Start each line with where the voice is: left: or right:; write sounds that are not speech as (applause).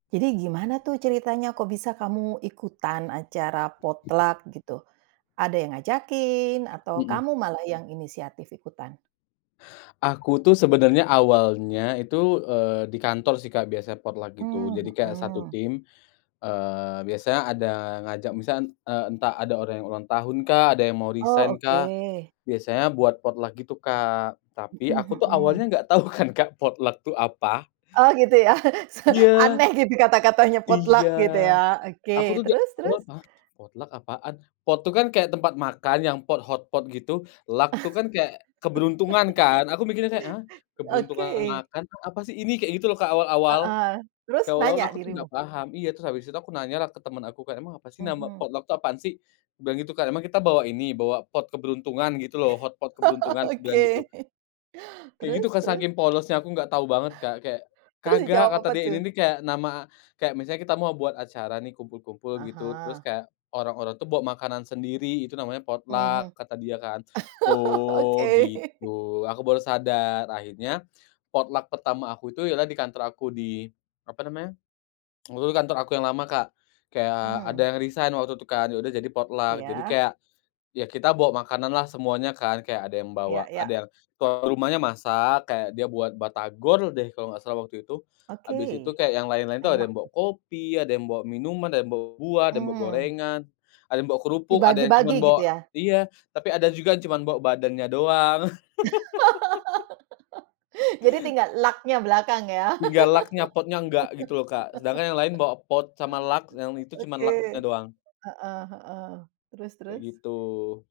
right: Jadi gimana tuh ceritanya, kok bisa kamu ikutan acara potluck, gitu? Ada yang ngajakin atau
left: Mhm.
right: kamu malah yang inisiatif ikutan?
left: Aku tuh sebenernya awalnya itu, eee, di kantor sih, Kak, biasa potluck gitu, jadi
right: Mmm,
left: kayak satu
right: hmm.
left: tim, eee, biasanya ada ngajak, misalnya, eee, entah ada orang yang ulang tahunkah, ada yang mau
right: Oh,
left: resign-kah,
right: oke.
left: biasanya buat potluck, gitu Kak, tapi
right: Mhm
left: aku tuh awalnya
right: mhm.
left: enggak tau kan, Kak, potluck, itu apa?
right: Oh, gitu ya. Se
left: Iya.
right: aneh gitu kata-katanya potluck
left: Iya.
right: gitu ya.
left: Aku
right: Oke,
left: tuh ja
right: terus terus.
left: (unintelligible) apa potluck apaan, pot itu kan kayak tempat makan yang pot, hot pot gitu, luck itu kan kayak keberuntungan kan aku mikirnya kayak, ah,
right: (laughs)
left: keberuntungan
right: Oke.
left: makan tuh apa sih ini kayak gitu loh awal-awal.
right: Heeh. Terus
left: Kayak awal-awal
right: nanya
left: aku tuh enggak
right: dirimu?
left: paham, iya terus abis itu aku nanyalah ke temen aku, kayak, "Emang apa sih nama
right: Mhm.
left: potluck itu apaan sih?" aku bilang gitu, Kak, "Emang kita bawa ini bawa pot keberuntungan, gitu loh,
right: (laughs)
left: hotpot keberuntungan?" aku bilang gitu.
right: Oke. (laughs)
left: Kayak gitu
right: Terus
left: Kak,
right: terus.
left: saking polosnya aku enggak tau banget, Kak, kayak,
right: Terus
left: "kagak,"
right: dijawab
left: kata
right: apa
left: dia,
right: tuh?
left: "Ini nih kayak nama kayak misalnya kita mau buat acara nih kumpul-kumpul
right: Ah
left: gitu terus
right: hah.
left: kayak orang-orang tuh buat makanan sendiri itu namanya
right: Mhm.
left: potluck," kata dia kan. "Oh,
right: (laughs) Oke. (laughs)
left: gitu," aku baru sadar, akhirnya potluck pertama aku itu ialah di kantor aku, di apa namanya, (tsk) waktu itu kantor aku yang lama, Kak, kayak
right: Mmm.
left: ada yang resign waktu itu kan ya udah jadi potluck. Jadi
right: Iya.
left: kayak ya kita bawa makananlah semuanya kan, kayak ada yang
right: Ya
left: bawa ada
right: ya.
left: yang rumahnya masak kayak dia buat batagor deh kalo enggak salah waktu itu. Habis itu
right: Oke.
left: kayak yang lain-lain tuh ada
right: Enak
left: yang bawa
right: tuh.
left: kopi, ada yang bawa minuman, ada yang bawa buah, ada yang bawa
right: Mmm.
left: gorengan, ada yang bawa kerupuk, ada yang cuma
right: Dibagi-bagi
left: bawa
right: gitu ya?
left: iya, tapi ada juga yang cuma bawa badannya doang. (laughs)
right: (laughs) Jadi tinggal luck-nya belakang ya.
left: Tinggal luck-nya pot-nya enggak gitu loh, Kak, sedangkan yang lain
right: (laughs)
left: bawa pot sama luck yang itu cuma luck-nya
right: Oke.
left: doang.
right: Heeh heeh. Terus
left: Kayak
right: terus.
left: gitu.